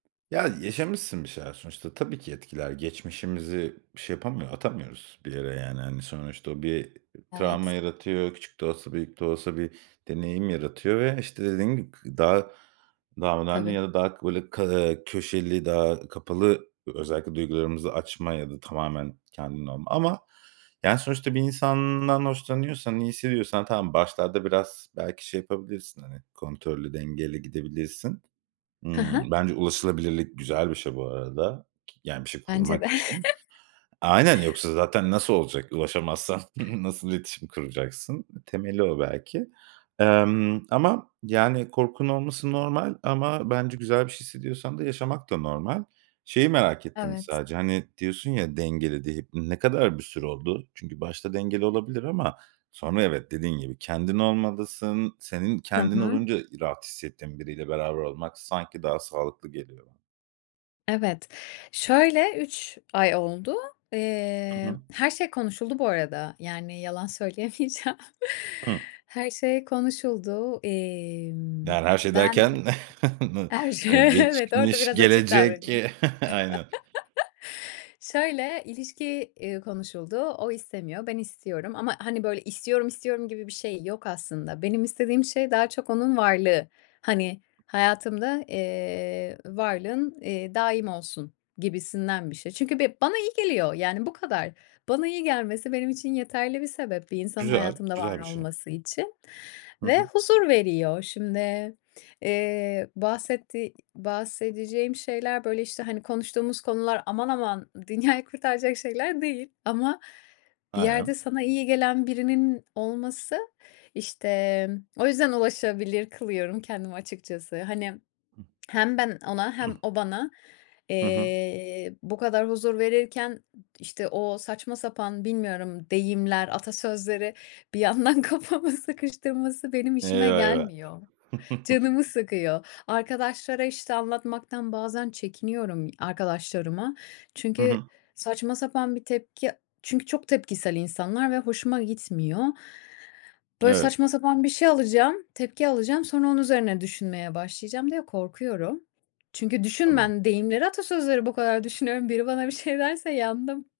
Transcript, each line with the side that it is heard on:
right: Ya, yaşamışsın bir şeyler sonuçta. Tabii ki etkiler. Geçmişimizi şey yapamıyo atamıyoruz bir yere, yani, hani, sonuçta. O bir travma
left: Evet.
right: yaratıyor. Küçük de olsa, büyük de olsa bir deneyim yaratıyor ve, işte, dediğim gibi, k daha daha önemli
left: Tabii.
right: ya da daha k böyle, köşeli, daha kapalı ö özellikle duygularımızı açmaya ya da tamamen kendinle olma Ama yani, sonuçta bir insandan hoşlanıyorsan, iyi hissediyorsan, tamam, başlarda biraz belki şey yapabilirsin, hani, kontrollü, dengeli gidebilirsin.
left: Hı
right: Iıı,
left: hı.
right: bence ulaşılabilirlik güzel bir şey bu arada, yani, bir şey
left: Bence
right: kurmak
left: de.
right: için Aynen, yoksa zaten nasıl olacak? Ulaşamazsan nasıl iletişim kuracaksın? Temeli o belki. Emm, ama, yani, korkunun olması normal ama, bence, güzel bir şey hissediyorsan da yaşamak da normal. Şeyi merak ettim
left: Evet.
right: sadece, hani, diyorsun ya "dengeli." [unintelligible] Ne kadar bir süre oldu? Çünkü başta dengeli olabilir ama sonra, evet, dediğin gibi, kendin olmalısın. Senin
left: Hı
right: kendin
left: hı.
right: olunca ı rahat hissettiğin biriyle beraber olmak sanki daha sağlıklı geliyor bana.
left: Evet, şöyle: 3 ay oldu.
right: Hı
left: Eee,
right: hı.
left: her şey konuşuldu bu arada, yani, yalan söyleyemeyeceğim.
right: Hıı.
left: Her şey konuşuldu. Emm,
right: Yani, her şey
left: ben
right: derken? N
left: her şey
right: hani,
left: Evet, orada
right: geçmiş,
left: biraz açık
right: gelecek
left: davranayım.
right: Aynen.
left: Şöyle: İlişki, eee, konuşuldu. O istemiyor, ben istiyorum ama, hani, böyle "İstiyorum, istiyorum!" gibi bir şey yok aslında. Benim istediğim şey daha çok onun varlığı. Hani, hayatımda, eee, varlığın, eee, daim olsun gibisinden bir şey. Çünkü be bana iyi geliyor, yani, bu kadar. Bana iyi gelmesi benim için yeterli bir sebep bir insanın
right: Güzel,
left: hayatımda var
right: güzel bir şey.
left: olması için
right: Hı
left: ve
right: hı.
left: huzur veriyor. Şimdi, eee, bahsettiği bahsedeceğim şeyler, böyle, işte, hani konuştuğumuz konular aman aman dünyayı kurtaracak şeyler değil ama bir
right: Aynen.
left: yerde sana iyi gelen birinin olması işte, o yüzden ulaşılır kılıyorum kendimi açıkçası. Hani,
right: Hıh.
left: hem ben ona hem o bana,
right: Hı hı.
left: eee, bu kadar huzur verirken, işte, o saçma sapan, bilmiyorum, deyimler, atasözleri bir yandan kafamı sıkıştırması benim işime
right: Eyvah eyvah!
left: gelmiyor, canımı sıkıyor. Arkadaşlara, işte, anlatmaktan bazen çekiniyorum, arkadaşlarıma.
right: Hı
left: Çünkü
right: hı.
left: saçma sapan bir tepki Çünkü çok tepkisel insanlar ve hoşuma gitmiyor. Böyle,
right: Evet.
left: saçma sapan bir şey alacağım, tepki alacağım, sonra onun üzerine düşünmeye başlayacağım diye korkuyorum. Çünkü düşün
right: Tamam.
left: Ben deyimleri, atasözlerini bu kadar düşünüyorum, biri bana bir şey derse yandım.